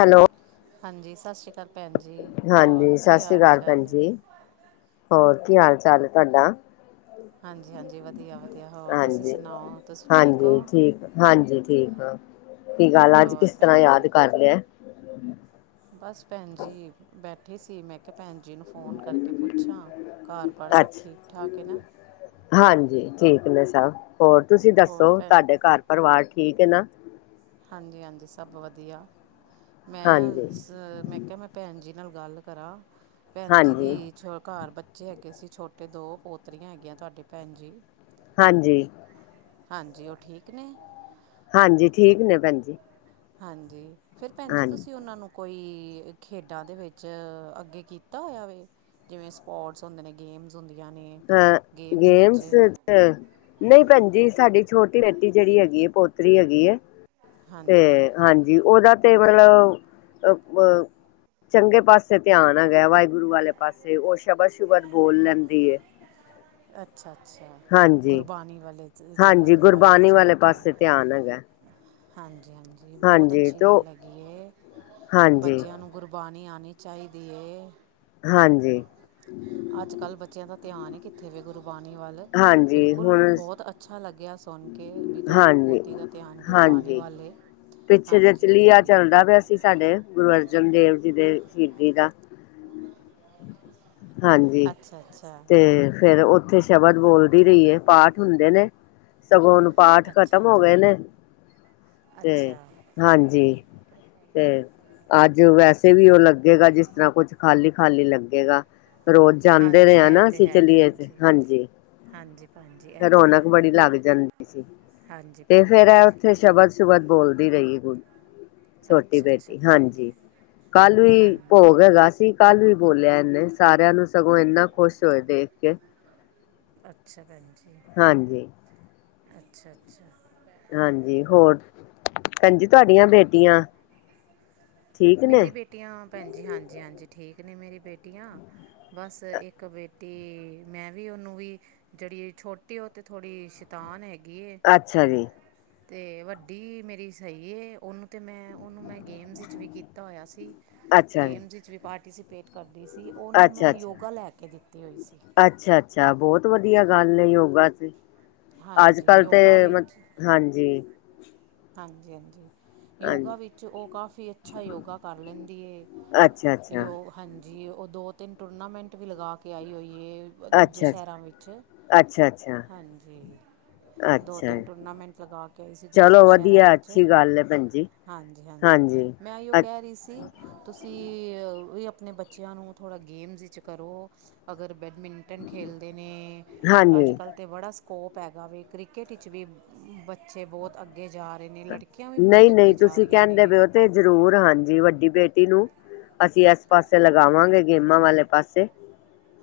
Hello. ਹਾਂਜੀ ਸਤਿ ਸ਼੍ਰੀ ਅਕਾਲ ਭੈਣ ਜੀ ਹੋਰ ਹਾਂਜੀ ਸਤਿ ਕੀ ਸ੍ਰੀ ਹਾਲ ਅਕਾਲ ਭੈਣ ਚਾਲ ਹੈ। ਜੀ ਹੋਰ ਕੀ ਹਾਲ ਚਾਲ ਹੈ ਤੁਹਾਡਾ। ਹਾਂਜੀ ਹਾਂਜੀ ਵਧੀਆ ਵਧੀਆ ਹੋਰ ਤੁਸੀਂ ਹਾਂਜੀ ਸੁਣਾਓ ਤੁਸੀਂ ਠੀਕ ਹਾਂਜੀ ਹੋ ਠੀਕ। ਹਾਂਜੀ ਠੀਕ ਆ ਕੀ ਗੱਲ ਆ ਅੱਜ ਹੋਰ ਕਿਸ ਤਰ੍ਹਾਂ ਭੈਣ ਯਾਦ ਜੀ ਕਰ ਲਿਆ। ਬਸ ਭੈਣ ਜੀ ਬੈਠੇ ਸੀ ਮੈਂ ਕਿਹਾ ਭੈਣ ਜੀ ਨੂੰ ਫੋਨ ਕਰਕੇ ਪੁੱਛਾਂ ਘਰ ਬਰ ਸਭ ਠੀਕ ਅੱਛਾ ਠਾਕ ਹੈ ਨਾ। ਹਾਂਜੀ ਠੀਕ ਨੇ ਸਭ ਹੋਰ ਤੁਸੀਂ ਹੋਰ ਦੱਸੋ ਭੈਣ ਤੁਹਾਡੇ ਘਰ ਪਰਿਵਾਰ ਠੀਕ ਹੈ ਨਾ। ਹਾਂਜੀ ਹਾਂਜੀ ਸਭ ਵਧੀਆ ਮੈਂ ਹਾਂਜੀ ਮੈਂ ਕ ਮੈਂ ਭੈਣ ਜੀ ਨਾਲ ਗੱਲ ਕਰਾਂ ਭੈਣ ਜੀ ਹਾਂਜੀ ਦੀ ਛ ਘਰ ਬੱਚੇ ਹੈਗੇ ਸੀ ਛੋਟੇ ਦੋ ਪੋਤਰੀਆਂ ਹੈਗੀਆਂ ਤੁਹਾਡੇ ਭੈਣ ਜੀ। ਹਾਂਜੀ। ਹਾਂਜੀ ਉਹ ਠੀਕ ਨੇ। ਹਾਂਜੀ ਠੀਕ ਨੇ ਭੈਣ ਜੀ। ਹਾਂਜੀ ਫੇਰ ਭੈਣ ਜੀ ਹਾਂਜੀ ਤੁਸੀਂ ਉਹਨਾਂ ਨੂੰ ਕੋਈ ਖੇਡਾਂ ਦੇ ਵਿੱਚ ਅੱਗੇ ਕੀਤਾ ਹੋਇਆ ਵੈ ਜਿਵੇਂ ਸਪੋਰਟਸ ਹੁੰਦੇ ਨੇ। ਗੇਮਸ ਹੁੰਦੀਆਂ ਨੇ ਗੇਮਜ਼ ਵਿੱਚ ਅ ਨਹੀਂ ਭੈਣ ਜੀ ਸਾਡੀ ਛੋਟੀ ਬੇਟੀ ਜਿਹੜੀ ਹੈਗੀ ਹੈ ਪੋਤਰੀ ਹੈਗੀ ਹੈ। ਤੇ ਹਾਂਜੀ ਹਾਂਜੀ ਉਹਦਾ ਤੇ ਮਤਲਬ ਅ ਚੰਗੇ ਪਾਸੇ ਧਿਆਨ ਹੈਗਾ ਵਾਹਿਗੁਰੂ ਵਾਲੇ ਪਾਸੇ ਉਹ ਸ਼ਬਦ ਸ਼ੁਬਦ ਬੋਲ ਲੈਂਦੀ ਏ। ਅੱਛਾ ਅੱਛਾ ਹਾਂਜੀ, ਗੁਰਬਾਣੀ ਵਾਲੇ ਜਗ੍ਹਾ ਹਾਂਜੀ ਲਾਈਨ ਗੁਰਬਾਣੀ ਚ ਵਾਲੇ ਹੈਗਾ ਪਾਸੇ ਧਿਆਨ ਹੈਗਾ। ਹੈ। ਹਾਂਜੀ ਹਾਂਜੀ ਬਹੋਤ ਹਾਂਜੀ ਤੇ ਅੱਛੀ ਉਹ ਗੱਲ ਹੈਗੀ ਹਾਂਜੀ, ਬੱਚਿਆਂ ਨੂੰ। ਗੁਰਬਾਣੀ ਆਨੀ ਚਾਹੀਦੀ ਹੈ। ਹਾਂਜੀ, ਅੱਜ ਕੱਲ੍ਹ ਬੱਚਿਆਂ ਦਾ ਧਿਆਨ ਹੀ ਕਿੱਥੇ ਵੀ ਗੁਰਬਾਣੀ ਵੱਲ ਹਾਂਜੀ ਬਿਲਕੁਲ ਹੁਣ ਬਹੁਤ ਅੱ। ਅੱਛਾ ਲੱਗਿਆ ਸੁਣ ਕੇ ਵੀ ਤੁਹਾਡੀ ਹਾਂਜੀ, ਪੋਤੀ ਦਾ ਧਿਆਨ ਗੁਰਬਾਣੀ ਹਾਂਜੀ। ਵਾਲ ਹੇ। ਪਿੱਛੇ ਜ ਚ ਲੀਆ ਚੱਲਦਾ ਪਿਆ ਸੀ ਸਾਡੇ। ਗੁਰੂ ਅਰਜਨ ਦੇਵ ਜੀ ਦੇ ਸ਼ਹੀਦੀ ਦਾ। ਹਾਂਜੀ ਅੱਛਾ ਅੱਛਾ ਤੇ ਫੇਰ ਉੱਥੇ ਸ਼ਬਦ ਬੋਲਦੀ ਰਹੀਏ ਪਾਠ ਹੁੰਦੇ ਨੇ। ਸਗੋਂ ਹੁਨ ਪਾਠ ਅੱਛਾ ਖ਼ਤਮ ਹੋ ਅੱਛਾ ਗਏ ਨੇ। ਤੇ ਅੱਛਾ ਹਾਂਜੀ ਤੇ। ਅੱਜ ਵੈਸੇ ਵੀ ਉਹ ਲੱਗੇਗਾ। ਜਿਸ ਤਰ੍ਹਾਂ ਕੁਛ ਖਾਲੀ ਖਾਲੀ ਲੱਗੇਗਾ। ਰੋਜ਼ ਜਾਂਦੇ ਹਾਂਜੀ ਰਿਹਾ ਇਹ ਨਾ ਤਾਂ ਅਸੀ ਹੈ ਚਲੀਏ ਭੈਣ ਚ ਜੀ ਹਾਂਜੀ। ਹਾਂਜੀ ਭੈਣ ਜੀ। ਇਹ ਫੇਰ ਤਾਂ ਰੌਣਕ ਹੈ ਬੜੀ ਲੱਗ ਜਾਂਦੀ ਸੀ। ਹਾਂਜੀ ਤੇ ਭੈਣ ਫੇਰ ਜੀ ਇਹ ਉੱਥੇ ਸ਼ਬਦ- ਸੂ਼ਬਦ ਬੋਲਦੀ ਰਹੀਏ ਕੋਈ। ਛੋਟੀ ਅੱਛਾ ਅੱਛਾ ਬੇਟੀ ਭੈਣ ਜੀ ਹਾਂਜੀ। ਕੱਲ ਵੀ ਹਾਂਜੀ ਭੋਗ ਹੈਗਾ ਸੀ। ਕੱਲ ਵੀ ਬੋਲਿਆ ਇਹਨੇ, ਸਾਰਿਆਂ ਨੂੰ ਸਗੋਂ ਇੰਨਾ ਖੁਸ਼ ਹੋਏ ਦੇਖ ਕੇ। ਅੱਛਾ ਭੈਣ ਜੀ। ਹਾਂਜੀ। [inaudible] ਅੱਛਾ ਅੱਛਾ। ਹਾਂਜੀ ਹੋਰ। ਭੈਣ ਜੀ ਤੁਹਾਡੀਆਂ ਬੇਟੀਆਂ ਠੀਕ ਨੇ? ਮੇਰੀ ਬੇਟੀਆਂ ਭੈਣ ਜੀ ਹਾਂਜੀ ਹਾਂਜੀ ਠੀਕ ਨੇ, ਮੇਰੀ ਬੇਟੀਆਂ। ਬਸ ਇੱਕ ਬੇਟੀ, ਮੈਂ ਵੀ ਉਹਨੂੰ ਵੀ ਜਿਹੜੀ ਛੋਟੀ ਐ। ਉਹ ਤੇ ਥੋੜ੍ਹੀ ਸ਼ੈਤਾਨ ਹੈਗੀ ਏ। ਅੱਛਾ ਜੀ, ਤੇ ਵੱਡੀ ਮੇਰੀ ਸਹੀ ਏ, ਉਹਨੂੰ ਤਾਂ ਮੈਂ, ਉਹਨੂੰ ਮੈਂ ਗੇਮਸ ਵਿੱਚ ਵੀ ਕੀਤ ਕੀਤਾ ਹੋਇਆ ਸੀ। ਅੱਛਾ ਜੀ, ਗੇਮਜ਼ ਵਿੱਚ ਵੀ ਪਾਰਟੀਸੀਪੇਟ ਕਰਦੀ ਸੀ। ਉਹਨੂੰ ਮੈਂ ਯੋਗਾ ਲੈ ਕੇ ਦਿੱਤੀ ਹੋਈ ਸੀ। ਅੱਛਾ ਅੱਛਾ। ਬਹੁਤ ਵਧੀਆ ਗੱਲ ਹੈ ਯੋਗਾ ਚ, ਅੱਜ ਹਾਂਜੀ ਕੱਲ ਤੇ ਯੋਗਾ ਵਿੱਚ ਹਾਂਜੀ। ਹਾਂਜੀ ਹਾਂਜੀ। ਯੋਗਾ ਹਾਂਜੀ ਵਿੱਚ ਉਹ ਕਾਫੀ ਅੱਛਾ ਯੋਗਾ ਕਰ ਲੈਂਦੀ ਹੈ। ਅੱਛਾ-ਅੱਛਾ, ਯੋ ਹਾਂਜੀ। ਉਹ ਦੋ -ਤਿੰਨ ਟੂਰਨਾਮੈਂਟ ਵੀ ਲਗਾ ਕੇ ਆਈ ਹੋਈ ਹੈ। ਦੂਜੇ ਅੱਛਾ-ਅੱਛਾ, ਸ਼ਹਿਰਾਂ ਵਿੱਚ। ਅੱਛਾ ਅੱਛਾ। ਹਾਂਜੀ। ਦੋ ਅੱਛਾ -ਤਿੰਨ ਟੂਰਨਾਮੈਂਟ ਲਗਾ ਕੇ ਆਈ ਸੀ। ਚਲੋ ਦੂਸਰੇ ਸ਼ਹਿਰਾਂ ਵਧੀਆ ਵਿੱਚ, ਅੱਛੀ ਗੱਲ ਏ ਭੈਣ ਜੀ ਹਾਂਜੀ ਹਾਂਜੀ। ਮੈਂ ਓਹੀ ਕਹਿ ਰਹੀ ਸੀ। ਤੁਸੀਂ ਇਹ ਆਪਣੇ ਬੱਚਿਆਂ ਨੂੰ ਥੋੜ੍ਹਾ ਗੇਮਸ ਵਿੱਚ ਕਰੋ। ਅਗਰ ਬੈਡਮਿੰਟਨ ਖੇਲਦੇ ਨੇ, ਹਾਂਜੀ ਅਜ ਕੱਲ੍ਹ ਤੇ ਬੜਾ ਸਕੋਪ ਹੈਗਾ ਵੇ। ਕ੍ਰਿਕਟ ਵਿੱਚ ਵੀ ਬੱਚੇ ਬਹੁਤ ਅੱਗੇ ਅੱਗੇ ਜਾ ਰਹੇ ਨੇ, ਲੜਕੀਆਂ ਵੀ ਬਹੁਤ ਨਈ-ਨਈ ਅੱਗੇ ਜਾ ਤੁਸੀਂ ਰਹੀਆਂ ਕਹਿੰਦੇ ਨੇ। ਪਏ ਓ ਤੇ ਜ਼ਰੂਰ ਹਾਂਜੀ। ਵੱਡੀ ਬੇਟੀ ਨੂੰ ਅਸੀਂ ਇਸ ਪਾਸੇ ਲਗਾਵਾਂਗੇ। ਗੇਮਾਂ ਵਾਲੇ ਪਾਸੇ।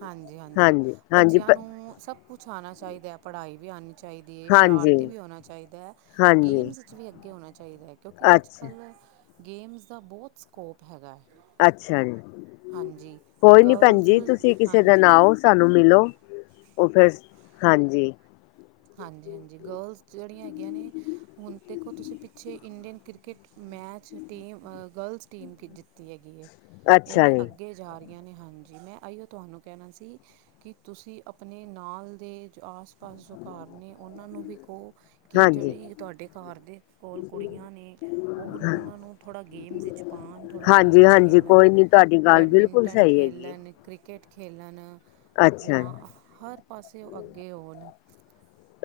ਹਾਂਜੀ ਹਾਂਜੀ, ਹਾਂਜੀ ਬੱਚਿਆਂ ਪ ਨੂੰ ਸਭ ਕੁਛ ਆਉਣਾ ਚਾਹੀਦਾ ਹੈ। ਪੜ੍ਹਾਈ ਵੀ ਆਉਣੀ ਚਾਹੀਦੀ ਹੈ। ਸ਼ਰਾਰਤੀ ਹਾਂਜੀ, ਵੀ ਹੋਣਾ ਚਾਹੀਦਾ ਹੈ। ਹਾਂਜੀ ਗੇਮਸ ਚ ਵੀ ਅੱਗੇ ਹੋਣਾ ਚਾਹੀਦਾ ਹੈ। ਕਿਉਂਕਿ ਅੱਜ- ਅੱਛਾ, ਕੱਲ੍ਹ ਗੇਮਸ ਦਾ ਬਹੁਤ ਸਕੋਪ ਹੈਗਾ ਹੈ। ਅੱਛਾ ਜੀ, ਹਾਂਜੀ ਕੋਈ ਨੀ ਭੈਣ ਗਰਲਜ਼ ਜੀ, ਤੁਸੀਂ ਕਿਸੇ ਦਿਨ ਹਾਂਜੀ ਆਓ ਸਾਨੂੰ ਮਿਲੋ, ਉਹ ਫਿਰ ਹਾਂਜੀ। ਹਾਂਜੀ ਹਾਂਜੀ। ਗਰਲਜ਼ ਜਿਹੜੀਆਂ ਹੈਗੀਆਂ ਨੇ ਹੁਣ ਦੇਖੋ ਤੁਸੀਂ, ਪਿੱਛੇ Indian cricket match team team, girls team ਹੈਗੀ ਹੈ, ਅੱਛਾ ਇੰਨੀ ਜੀ ਅੱਗੇ ਜਾ ਰਹੀਆਂ ਨੇ ਹਾਂਜੀ। ਮੈਂ ਇਹੀਓ ਤੁਹਾਨੂੰ ਕਹਿਣਾ ਸੀ ਕਿ ਤੁਸੀਂ ਆਪਣੇ ਨਾਲ ਦੇ ਆਸ-ਪਾਸ ਜੋ ਘਰ ਨੇ, ਉਹਨਾਂ ਨੂੰ ਵੀ ਕਹੋ। ਕਿ ਹਾਂਜੀ ਜਿਹੜੇ ਤੁਹਾਡੇ ਘਰ ਦੇ ਕੋਲ ਕੁੜੀਆਂ ਨੇ। ਉਹਨਾਂ ਨੂੰ ਥੋੜ੍ਹਾ ਗੇਮਸ ਵਿੱਚ ਪਾਉਣ। ਥੋੜ੍ਹਾ ਹਾਂਜੀ ਗੇਮਸ ਹਾਂਜੀ ਖੇਲਣ। ਕੋਈ ਨੀ ਤੁਹਾਡੀ ਗੱਲ ਬਿਲਕੁਲ ਬੈਡਮਿੰਟਨ ਸਹੀ ਖੇਲ ਹੈਗੀ ਹੈ ਲੈਣ, ਨੀ ਕ੍ਰਿਕੇਟ ਖੇਲ ਲੈਣ। ਅੱਛਾ ਜੀ ਆਪਣਾ ਹਰ ਪਾਸੇ ਉਹ ਅੱਗੇ ਹੋਣ।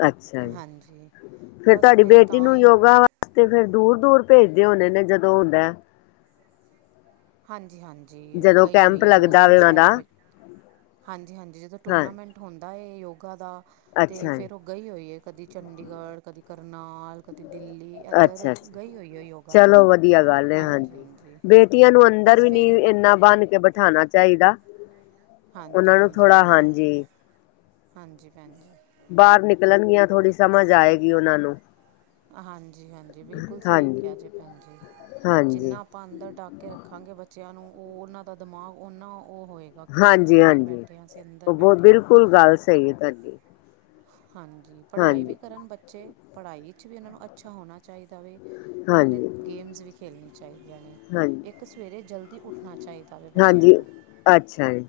ਅੱਛਾ ਜੀ। ਹਾਂਜੀ ਫੇਰ ਬਸ ਤੁਹਾਡੀ ਮੈਂ ਬੇਟੀ ਤਾਂ ਨੂੰ ਹੀ ਯੋਗਾ ਤੇ ਫੇਰ ਦੂਰ- ਦੂਰ ਭੇਜਦੇ ਹੋਦੇ ਨੇ, ਜਦੋਂ ਹੁੰਦਾ ਐ? ਹਾਂਜੀ ਹਾਂਜੀ। ਉਹ ਜਦੋਂ ਗਈ ਕੈਂਪ ਹੋਈ ਹੈ ਦੋ- ਲੱਗਦਾ ਤਿੰਨ ਵੇ ਉਹਨਾਂ ਦਾ ਸ਼ਹਿਰਾਂ ਵਿੱਚ, ਹਾਂਜੀ ਹਾਂਜੀ। ਜਦੋਂ ਹਾਂ ਟੂਰਨਾਮੈਂਟ ਹੋਂਦਾ ਏ ਯੋਗਾ। ਤੇ ਅੱਛਾ ਜੀ ਫਿਰ ਓ ਗਈ ਹੋਈ ਏ ਕਦੀ ਚੰਡੀਗੜ੍ਹ, ਕਦੀ ਕਰਨਾਲ, ਕਦੀ ਦਿੱਲੀ ਅੱਛਾ ਇੱਧਰ ਅੱਛਾ ਗਈ ਹੋਈ ਐ ਯੋਗਾ ਚਲੋ ਕਰਨ ਹਾਂਜੀ-ਹਾਂਜੀ। ਧੀਆਂ ਨੂੰ ਅੰਦਰ ਵੀ ਨੀ ਇੰਨਾ ਬਨ ਕੇ ਬਿਠਾਣਾ ਚਾਈਦਾ। ਹਾਂਜੀ ਉਨਾਂ ਨੂੰ ਹਾਂਜੀ ਥੋੜ੍ਹਾ ਭੈਣ ਜੀ ਹਾਂਜੀ ਹਾਂਜੀ, ਭੈਣਜੀ। ਬਾਹਰ ਨਿਕਲਣਗੀਆਂ ਥੋੜ੍ਹੀ ਸਮਝ ਆਏਗੀ ਉਨਾਂ ਨੂੰ। ਹਾਂਜੀ-ਹਾਂਜੀ, ਬਿਲਕੁਲ ਸਈ ਕਿਆ ਹਾਂਜੀ ਜੇ ਭੈਣ ਜੀ, ਹਾਂਜੀ ਜਿੰਨਾ ਅਪਾਂ ਅੰਦਰ ਡੱਕ ਕੇ ਰੱਖਾਂਗੇ ਬੱਚਿਆਂ ਨੂੰ, ਓ ਉਨਾਂ ਦਾ ਦਿਮਾਗ ਉੱਨਾਂ ਓ ਹੋਏਗਾ। ਬਾਕੀ ਅਸੀਂ ਹਾਂਜੀ ਅੰਦਰ ਹਾਂਜੀ ਬੈਠੇ ਹਾਂ, ਅਸੀਂ ਅੰਦਰ ਉਹ ਬਹੁਤ ਬੈਠੇ ਆ। ਬਿਲਕੁਲ ਗੱਲ ਸੀ ਸਈ ਏ ਤੁਆਡੀ। ਹਾਂਜੀ, ਪੜ੍ਹਾਈ ਵੀ ਕਰਨ ਬੱਚੇ, ਪੜ੍ਹਾਈ ਚ ਵੀ ਉਨਾਂ ਨੂੰ ਅੱਛਾ ਹੋਣਾ ਚਾਈਦਾ ਵੇ, ਨਾਲੇ ਹਾਂਜੀ ਗੇਮਜ਼ ਵੀ ਖੇਲਣੀ ਚਾਈਦੀਆਂ ਨੇ। ਹਾਂਜੀ ਇੱਕ ਸਵੇਰੇ ਜਲਦੀ ਉੱਠਣਾ ਚਾਈਦਾ ਵੇ ਬੱਚਿਆਂ ਹਾਂਜੀ ਨੂੰ। ਅੱਛਾ ਜੀ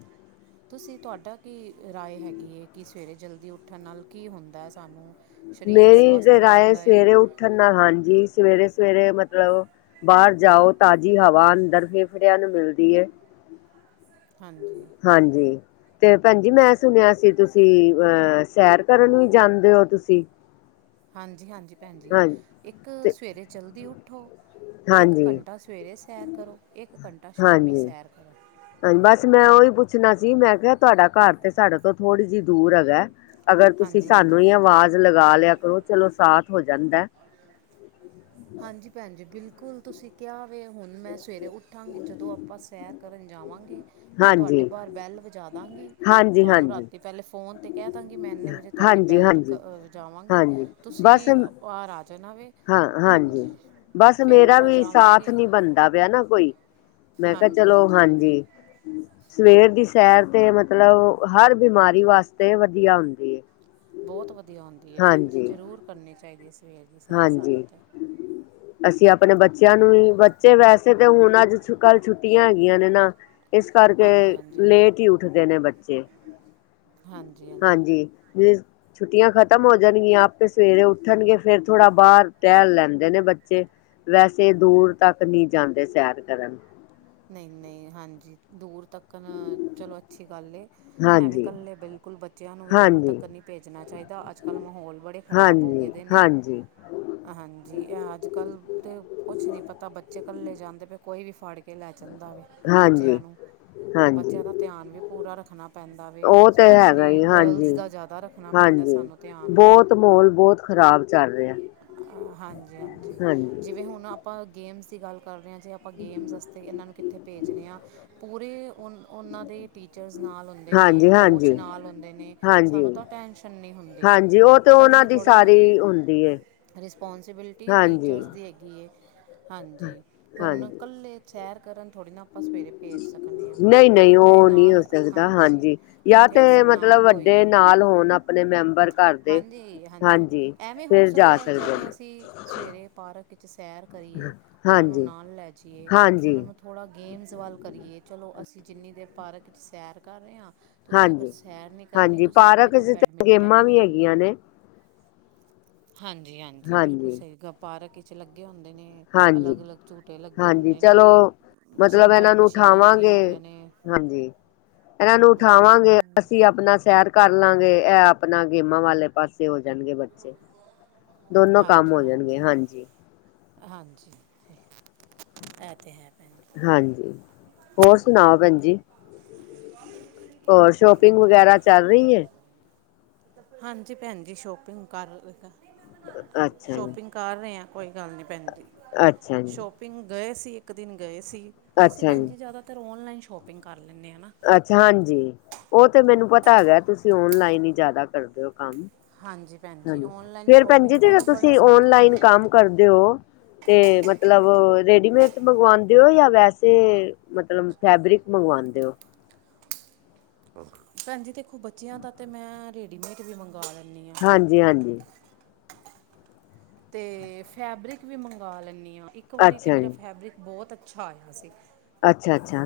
ਤੁਸੀਂ ਤੁਆਡਾ ਕੀ ਰਾਏ ਹੈਗੀ ਐ ਕਿ ਸਵੇਰੇ ਜਲਦੀ ਉੱਠਣ ਨਾਲ ਕੀ ਹੁੰਦਾ ਐ ਸਾਨੂੰ? ਸਰੀਰ ਮੇਰੀ ਤੇ ਸਵਸਥ ਰਾਏ ਰਹਿੰਦਾ ਸਵੇਰੇ ਹੈ ਉੱਠਣ ਨਾਲ, ਹਾਂਜੀ, ਸਵੇਰੇ-ਸਵੇਰੇ ਮਤਲਬ ਬਾਹਰ ਜਾਓ। ਤਾਜ਼ੀ ਹਵਾ ਅੰਦਰ ਫੇਫੜਿਆਂ ਨੂੰ ਮਿਲਦੀ ਏ। ਹਾਂਜੀ। ਹਾਂਜੀ। ਤੇ ਭੈਣਜੀ, ਮੈਂ ਸੁਣਿਆ ਸੀ ਤੁਸੀਂ, ਅਹ, ਸੈਰ ਕਰਨ ਵੀ ਜਾਂਦੇ ਓ ਤੁਸੀਂ? ਹਾਂਜੀ-ਹਾਂਜੀ ਭੈਣ ਜੀ, ਹਾਂਜੀ ਇੱਕ ਤੇ ਸਵੇਰੇ ਜਲਦੀ ਉੱਠੋ ਇੱਕ ਹਾਂਜੀ ਘੰਟਾ ਸਵੇਰੇ ਸੈਰ ਕਰੋ, ਇੱਕ ਘੰਟਾ ਸ਼ਾਮੀ ਸੈਰ ਕਰੋ। ਹਾਂ, ਬਸ ਮੈਂ ਓਹੀ ਪੁੱਛਣਾ ਸੀ, ਮੈਂ ਕਿਆ ਤੁਆਡਾ ਘਰ ਤੇ ਸਾਡੇ ਤੋਂ ਥੋੜੀ ਜੀ ਦੂਰ ਹੈਗਾ। ਅਗਰ ਤੁਸੀਂ ਹਾਂਜੀ-ਹਾਂਜੀ ਸਾਨੂੰ ਈ ਭੈਣ ਜੀ ਆਵਾਜ਼ ਲਗਾ ਲਿਆ ਕਰੋ, ਚਲੋ ਸਾਥ ਹੋ ਜਾਂਦਾ। ਹਾਂਜੀ ਭੈਣ ਜੀ, ਬਿਲਕੁਲ ਤੁਸੀਂ ਕਿਆ ਵੇ, ਹੁਣ ਮੈਂ ਸਵੇਰੇ ਉੱਠਾਂਗੀ ਜਦੋਂ ਅਪਾਂ ਸੈਰ ਕਰਨ ਜਾਵਾਂਗੇ, ਮੈਂ ਤੁਆਡੇ ਹਾਂਜੀ, ਬਾਹਰ ਬੈਲ ਵਜਾਦਾਂਗੀ। ਹਾਂਜੀ, ਤੁਆਨੂੰ ਹਾਂਜੀ, ਰਾਤੀ ਪਹਿਲੇ ਫੋਨ ਤੇ ਕੈਦਾਂਗੀ, ਮੈਂ ਇੰਨੇ ਵਜੇ ਤੁਆਡੀ ਹਾਂਜੀ, ਬੈੱਲਕ ਹਾਂਜੀ। ਵਜਾਵਾਂਗੀ, ਹਾਂਜੀ ਬਸ ਤੁਸੀਂ ਬਾਹਰ ਆ ਜਾਨਾ ਵੇ। ਹਾਂ ਹਾਂਜੀ, ਬਸ ਫਿਰ ਮੇਰਾ ਆਪਾਂ ਵੀ ਸਾਥ ਜਾਵਾਂਗੇ ਨੀ ਬਣਦਾ ਪਿਆ ਨਾ ਕੋਈ। ਮੈਂ ਕਿਆ ਚਲੋ, ਹਾਂਜੀ-ਹਾਂਜੀ ਭੈਣ ਜੀ ਹਾਂਜੀ। ਸਵੇਰ ਦੀ ਸੈਰ ਤੇ ਮਤਲਬ ਹਰ ਬਿਮਾਰੀ ਵਾਸਤੇ ਵਦੀਆ ਹੁੰਦੀ ਏ। ਬਹੁਤ ਵਦੀਆ ਹੁੰਦੀ ਐ ਭੈਣ ਜੀ, ਜ਼ਰੂਰ ਕਰਨੀ ਚਾਈਦੀ ਐ ਹਾਂਜੀ। ਅਸੀਂ ਆਪਣੇ ਬੱਚਿਆਂ ਨੂੰ ਈ ਬੱਚੇ ਵੈਸੇ ਤੇ ਹੁਣ ਅੱਜ ਕੱਲ ਛੁੱਟੀਆਂ ਹੈਗੀਆਂ ਨੇ ਨਾ ਇਸ ਕਰਕੇ ਹਾਂਜੀ ਹਾਂਜੀ ਲੇਟ ਈ ਉੱਠਦੇ ਨੇ ਬੱਚੇ, ਹਾਂਜੀ। ਜੀ ਛੁੱਟੀਆਂ ਖਤਮ ਹੋ ਜਾਣਗੀਆਂ ਆਪੇ ਸਵੇਰੇ ਉੱਠਣਗੇ ਥੋੜਾ ਬਾਹਰ ਟਹਿਲ ਲੈਂਦੇ ਨੇ ਬੱਚੇ ਵੈਸੇ ਦੂਰ ਤੱਕ ਨੀ ਜਾਂਦੇ ਸੈਰ ਕਰਨ। ਨਈ-ਨਈ, ਹਾਂਜੀ ਦੂਰ ਤੱਕਨ ਚਲੋ ਅੱਛੀ ਗੱਲ ਏ। ਐਵੇ ਹਾਂਜੀ ਕੱਲੇ‌ ਬਿਲਕੁਲ ਬ ਚਿਆਂ ਨੂੰ ਵੀ ਦੂਰ ਹਾਂਜੀ ਤੱਕ ਨਈ ਭੇਜਣਾ ਚਾਈਦਾ ਅੱਜ ਕੱਲ੍ਹ ਮਾਹੌਲ ਬੜੇ ਖਰਾਬ ਹੋ ਹਾਂਜੀ ਗਏਦੇ ਨੇ। ਹਾਂਜੀ ਹਾਂਜੀ, ਇਹ ਅੱਜ ਕੱਲ ਦੇ ਕੁਛ ਨੀ ਪਤਾ ਬੱਚੇ ਕੱਲੇ ਜਾਂਦੇ ਪਏ ਕੋਈ ਵੀ ਫਾੜ ਕੇ ਕੇ ਲੈ ਜਾਂਦਾ ਵੇ ਬੱਚਿਆਂ ਹਾਂਜੀ ਨੂੰ। ਬੱਚਿਆਂ ਹਾਂਜੀ ਦਾ ਧਿਆਨ ਵੀ ਪੂਰਾ ਰੱਖਣਾ ਪੈਂਦਾ ਵੇ, ਉਹ ਤਾਂ ਹੈਗਾ ਸਪੈਸ਼ਲੀ ਹੀ ਗਰਲਜ਼ ਦਾ ਜ਼ੈਦਾ ਰੱਖਣਾ ਪੈਂਦਾ ਸਾਨੂੰ। ਧਿਆਨ ਬੌਤ, ਮਾਹੋਲ ਬੌਤ ਖ਼ਰਾਬ ਚੱਲ ਰਿਆ। ਹਾਂਜੀ ਹਾਂਜੀ, ਜਿਵੇਂ ਹੁਣ ਆਪਾਂ ਗੇਮਸ ਦੀ ਗੱਲ ਕਰ ਰਏ ਆ, ਜੇ ਆਪਾਂ ਗੇਮਜ਼ ਤੇ ਇਨਾਂ ਨੂੰ ਕਿੱਥੇ ਭੇਜਰੇ ਆ, ਪੂਰੇ ਓ ਉਨਾਂ ਦੇ ਟੀਚਰਸ ਨਾਲ ਹੁੰ ਦੇ ਨੇ ਹਾਂਜੀ ਕੋੱਚ ਹਾਂਜੀ ਨਾਲ ਹੁੰਦੇ ਨੇ, ਹਾਂਜੀ ਸਾਨੂੰ ਤਾਂ ਟੈਸ਼ਨ ਨੀ ਹੁੰਦੀ। ਹਾਂਜੀ, ਉਹ ਤੇ ਆਪਾਂ ਉਹਨਾਂ ਇਕੱਲੇ ਦੀ ਥੋੜ੍ਹੇ ਨਾ ਸਾਰੀ ਹੁੰਦੀ ਹੈ। ਰਿਸਪੋਂਸੀਬਿਲਿਟੀ ਟੀਚਰਸ ਦੀ ਹੈਗੀ ਹੈ, ਹਾਂਜੀ, ਹੁਣ ਹਾਂਜੀ ਇਕੱਲੇ ਸੈਰ ਕਰਨ ਥੋੜ੍ਹੀ ਨਾ ਆਪਾਂ ਸਵੇਰੇ ਭੇਜ ਸਕਦੇ ਹਾਂ, ਨਹੀਂ ਨਹੀਂ ਉਹਦੇ ਤੇ ਉਹ ਨਹੀਂ ਹੋ ਨਾਲ, ਸਕਦਾ ਹਾਂਜੀ। ਜਾਂ ਉੱਥੇ ਤੇ ਅਸੀਂ ਮਤਲਬ ਨਾਲ ਵੱਡੇ ਹੋਈਏ, ਨਾਲ ਹੋਣ ਆਪਣੇ ਮੈਂਬਰ ਘਰ ਦੇ ਹਾਂਜੀ, ਹਾਂਜੀ, ਹਾਂਜੀ। ਐਵੇਂ ਹੋ ਫਿਰ ਸਕਦਾ ਜਾ ਹੈ ਸਕਦੇ ਜਿਵੇਂ ਨੇ ਅਸੀਂ ਸਵੇਰੇ ਪਾਰਕ ਵਿੱਚ ਸੈਰ ਕਰੀਏ ਉਹਨਾਂ ਨੂੰ ਹਾਂਜੀ ਨਾਲ ਲੈ ਜਾਈਏ, ਹਾਂਜੀ ਉਹਨਾਂ ਨੂੰ ਥੋੜ੍ਹਾ ਗੇਮਸ ਵੱਲ ਕਰੀਏ ਚਲੋ ਅਸੀਂ ਜਿੰਨੀ ਦੇਰ ਪਾਰਕ ਚ ਸੈਰ ਕਰ ਰਹੇ ਹਾਂ। ਤੁਸੀਂ ਅਗਰ ਹਾਂਜੀ ਸੈਰ ਨਹੀਂ ਕਰਨੀ ਹਾਂਜੀ ਤੁਸੀਂ ਥੋੜ੍ਹੀ ਪਾਰਕ ਦੇਰ ਚ ਤੇ ਬੈਡਮਿੰਟਨ ਗੇਮਾਂ ਵੀ ਖੇਡ ਹੈਗੀਆਂ ਲਓ। ਨੇ ਹਾਂਜੀ, ਹਾਂਜੀ ਬਿਲਕੁਲ ਸਹੀ ਗ ਪਾਰਕ ਵਿੱਚ ਲੱਗੇ ਹੁੰਦੇ ਨੇ। ਹਾਂਜੀ ਅਲੱਗ ਅਲੱਗ ਝੂਟੇ ਲੱਗੇ ਹਾਂਜੀ ਹੁੰਦੇ ਨੇ, ਚਲੋ ਨੇ ਮਤਲਬ ਜਿੰਮ ਵਾਲੀ ਇਹਨਾਂ ਨੂੰ ਮਸ਼ੀਨਾਂ ਲੱਗੀਆਂ ਉਠਾਵਾਂਗੇ ਹੁੰਦੀਆਂ ਨੇ, ਹਾਂਜੀ ਇਹਨਾਂ ਨੂੰ ਉਠਾਵਾਂਗੇ ਹਾਂਜੀ ਹਾਂਜੀ ਅਸੀਂ ਆਪਣਾ ਸੈਰ ਕਰ ਲਾਗੇ ਇਹ ਆਪਣਾ ਗੇਮਾਂ ਵਾਲੇ ਪਾਸੇ ਹੋ ਜਾਣਗੇ ਬੱਚੇ, ਦੋਨੋ ਕੰਮ ਹੋ ਜਾਣਗੇ ਹਾਂਜੀ, ਹਾਂਜੀ, ਇਹ ਤਾਂ ਹੈ। ਭੈਣ ਜੀ। ਹਾਂਜੀ ਹੋਰ ਸੁਣਾਓ ਭੈਣ ਜੀ। ਹੋਰ ਸ਼ੋਪਿੰਗ ਵਗੈਰਾ ਚੱਲ ਰਹੀ ਹੈ [unintelligible] ਹਾਂਜੀ ਭੈਣ ਜੀ ਸ਼ੋਪਿੰਗ ਕਰ, ਅੱਛਾ ਜੀ ਸ਼ੋਪਿੰਗ, ਕਰ ਰਹੇ ਹਾਂ ਕੋਈ ਗੱਲ ਨਹੀਂ ਭੈਣ ਜੀ। ਅੱਛਾ ਜੀ। ਸ਼ੋਪਿੰਗ ਗਏ ਸੀ ਇੱਕ ਦਿਨ ਗਏ ਸੀ ਅਸੀਂ ਭੈਣ ਜੀ ਜ਼ਿਆਦਾਤਰ ਆਨਲਾਈਨ ਸ਼ੋਪਿੰਗ ਕਰ ਲੈਂਦੇ ਹੈ ਨਾ। ਅੱਛਾ, ਹਾਂਜੀ, ਉਹ ਤੇ ਮੈਨੂੰ ਪਤਾ ਹੈਗਾ ਤੁਸੀਂ ਆਨਲਾਈਨ ਹੀ ਜਿਆਦਾ ਕਰਦੇ ਹੋ ਕੰਮ। ਹਾਂਜੀ ਭੈਣ ਜੀ ਹਾਂਜੀ, ਔਨਲਾਈਨ ਫੇਰ ਭੈਣ ਸ਼ੋਪਿੰਗ ਜੀ ਦਾ ਜਿਹੜਾ ਨਾ ਬੜਾ ਤੁਸੀਂ ਸੌਖ ਹੈ ਆਨਲਾਈਨ ਕੰਮ ਕਰਦੇ ਹੋ, ਤੇ ਮਤਲਬ ਰੇਡੀਮੇਡ ਮੰਗਵਾਉਂਦੇ ਹੋ ਜਾਂ ਵੈਸੇ ਮਤਲਬ ਫੈਬਰਿਕ ਮੰਗਵਾਉਂਦੇ ਹੋ, ਭੈਣ ਜੀ ਦੇਖੋ ਬੱਚਿਆਂ ਦਾ ਤੇ ਮੈਂ ਰੇਡੀਮੇਡ ਵੀ ਮੰਗਵਾ ਲੈਂਦੀ ਹਾਂ, ਹਾਂਜੀ-ਹਾਂਜੀ। ਤੇ ਫੈਬਰਿਕ ਵੀ ਮੰਗਵਾ ਲੈਂਦੀ ਹਾਂ ਇੱਕ ਵਾਰੀ ਤਾਂ ਅੱਛਾ ਮੇਰਾ ਜੀ ਫੈਬਰਿਕ ਬਹੁਤ ਅੱਛਾ ਆਇਆ ਸੀ। ਅੱਛਾ-ਅੱਛਾ।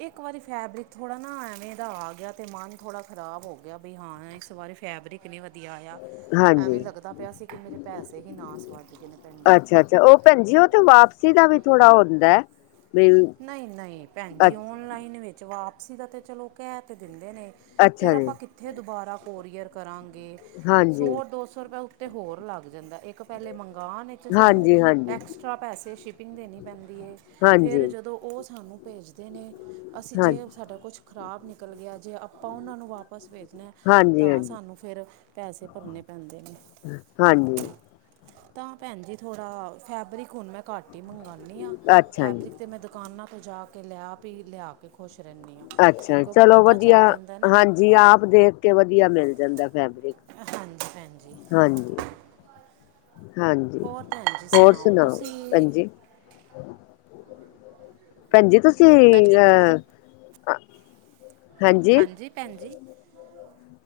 ਇੱਕ ਵਾਰੀ ਫੈਬਰਿਕ ਥੋੜ੍ਹਾ ਨਾ ਐਵੇਂ ਦਾ ਆ ਗਿਆ ਤੇ ਮਨ ਥੋੜ੍ਹਾ ਖ਼ਰਾਬ ਹੋ ਗਿਆ ਬਈ ਹਾਂ ਇਸ ਵਾਰੀ ਫੈਬਰਿਕ ਨਹੀਂ ਵਧੀਆ ਆਇਆ ਐਵੇਂ ਹਾਂਜੀ ਲੱਗਦਾ ਪਿਆ ਸੀ ਕਿ ਮੇਰੇ ਪੈਸੇ ਹੀ ਨਾਸ ਵਜ ਗਏ ਨੇ ਭੈਣ ਜੀ। ਅੱਛਾ, ਅੱਛਾ ਉਹ ਭੈਣਜੀ ਉਹ ਤੇ ਵਾਪਸੀ ਦਾ ਵੀ ਥੋੜਾ ਹੁੰਦਾ ਹੈ, ਵੀ ਨਹੀਂ ਨਹੀਂ ਭੈਣ ਅ ਜੀ ਆਨਲਾਈਨ ਵਿੱਚ ਵਾਪਸੀ ਦਾ ਤੇ ਚਲੋ ਕਹਿ ਤੇ ਦਿੰਦੇ ਨੇ, ਫੇਰ ਅੱਛਾ ਜੀ ਆਪਾਂ ਕਿੱਥੇ ਦੁਬਾਰਾ ਕੋਰੀਅਰ ਕਰਾਂਗੇ ਹਾਂਜੀ ਸੌ ਦੋ ਸੌ ਰੁਪਏ, ਤੇ ਹੋਰ ਲੱਗ ਜਾਂਦਾ ਇੱਕ ਪਹਿਲੇ ਮੰਗਾਨ, 'ਸਾਨੂੰ ਹਾਂਜੀ ਹਾਂਜੀ ਐਕਸਟ੍ਰਰਾ ਪੈਸੇ ਸ਼ਿਪਿੰਗ ਦੇਣੀ ਪੈਂਦੀ ਏ ਹਾਂਜੀ ਫਿਰ ਜਦੋਂ ਓ ਸਾਨੂੰ ਪੇਜਦੇ ਨੇ ਅਸੀਂ ਹਾਂ ਜੇ ਸਾਡਾ ਕੁਛ ਖ਼ਰਾਬ ਨਿਕਲ ਗਿਆ ਜੇ ਆਪਾਂ ਉਨਾਂ ਨੂੰ ਵਾਪਸ ਪੇਜਣਾ ਹਾਂਜੀ ਤਾਂ ਹਾਂਜੀ ਸਾਨੂੰ ਫੇਰ ਪੈਸੇ ਪਰਨੇ ਪੈਂਦੇ ਨੇ ਹਾਂਜੀ ਤਾਂ ਭੈਣ ਜੀ ਥੋੜ੍ਹਾ ਫੈਬਰਿਕ ਹੁਣ ਮੈਂ ਘੱਟ ਈ ਮੰਗਾਨੀਂ ਆ ਅੱਛਾ ਜੀ ਫੈਬਰਿਕ ਤੇ ਮੈਂ ਦੁਕਾਨਾਂ ਤੋਂ ਜਾ ਕੇ ਲਿਆ ਵੀ ਲਿਆ ਕੇ ਖੁਸ਼ ਰਹਿਨੀ ਆ। ਅੱਛਾ, ਚਲੋ ਵਧੀਆ ਹਾਂਜੀ ਆਪ ਦੇਖ ਕੇ ਵਧੀਆ ਮਿਲ ਜਾਂਦਾ ਫੈਬਰਿਕ ਹਾਂਜੀ ਭੈਣਜੀ। ਹਾਂਜੀ, ਹਾਂਜੀ, ਹੋਰ ਭੈਣ ਜੀ ਹੋਰ ਸੁਣਾਓ, ਤੁਸੀਂ ਭੈਣ ਜੀ। ਭੈਣਜੀ ਤੁਸੀਂ ਭੈਣਜੀ ਅਹ ਅ, ਹਾਂਜੀ, ਭੈਣ ਜੀ।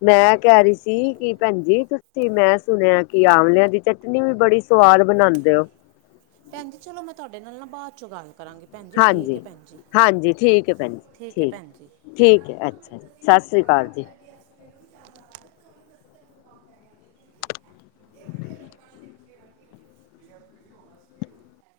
ਮੈਂ ਕਹਿ ਰਹੀ ਸੀ ਕਿ ਭੈਣਜੀ ਤੁਸੀਂ ਮੈਂ ਸੁਣਿਆ ਕਿ ਆਮਲਿਆਂ ਦੀ ਚਟਨੀ ਵੀ ਬੜੀ ਸਵਾਦ ਬਣਾਉਂਦੇ ਹੋ। ਭੈਣ ਜੀ ਚਲੋ ਮੈਂ ਤੁਹਾਡੇ ਨਾਲ ਨਾ ਬਾਅਦ ਚੋਂ ਗੱਲ ਕਰਾਂਗੀ। ਭੈਣ ਜੀ ਠੀਕ ਹੈ ਹਾਂਜੀ ਭੈਣ ਜੀ ਹਾਂਜੀ ਠੀਕ ਹੈ ਭੈਣ ਜੀ ਹੈ ਠੀਕ। ਭੈਣ ਜੀ ਠੀਕ ਹੈ ਅੱਛਾ ਜੀ ਸਤਿ ਸ਼੍ਰੀ ਅਕਾਲ ਜੀ। ਮੈਨੂੰਦਾਨੂੰ ਦ ਪ ਵੱ ਵੱ। ਹੋਣਾ।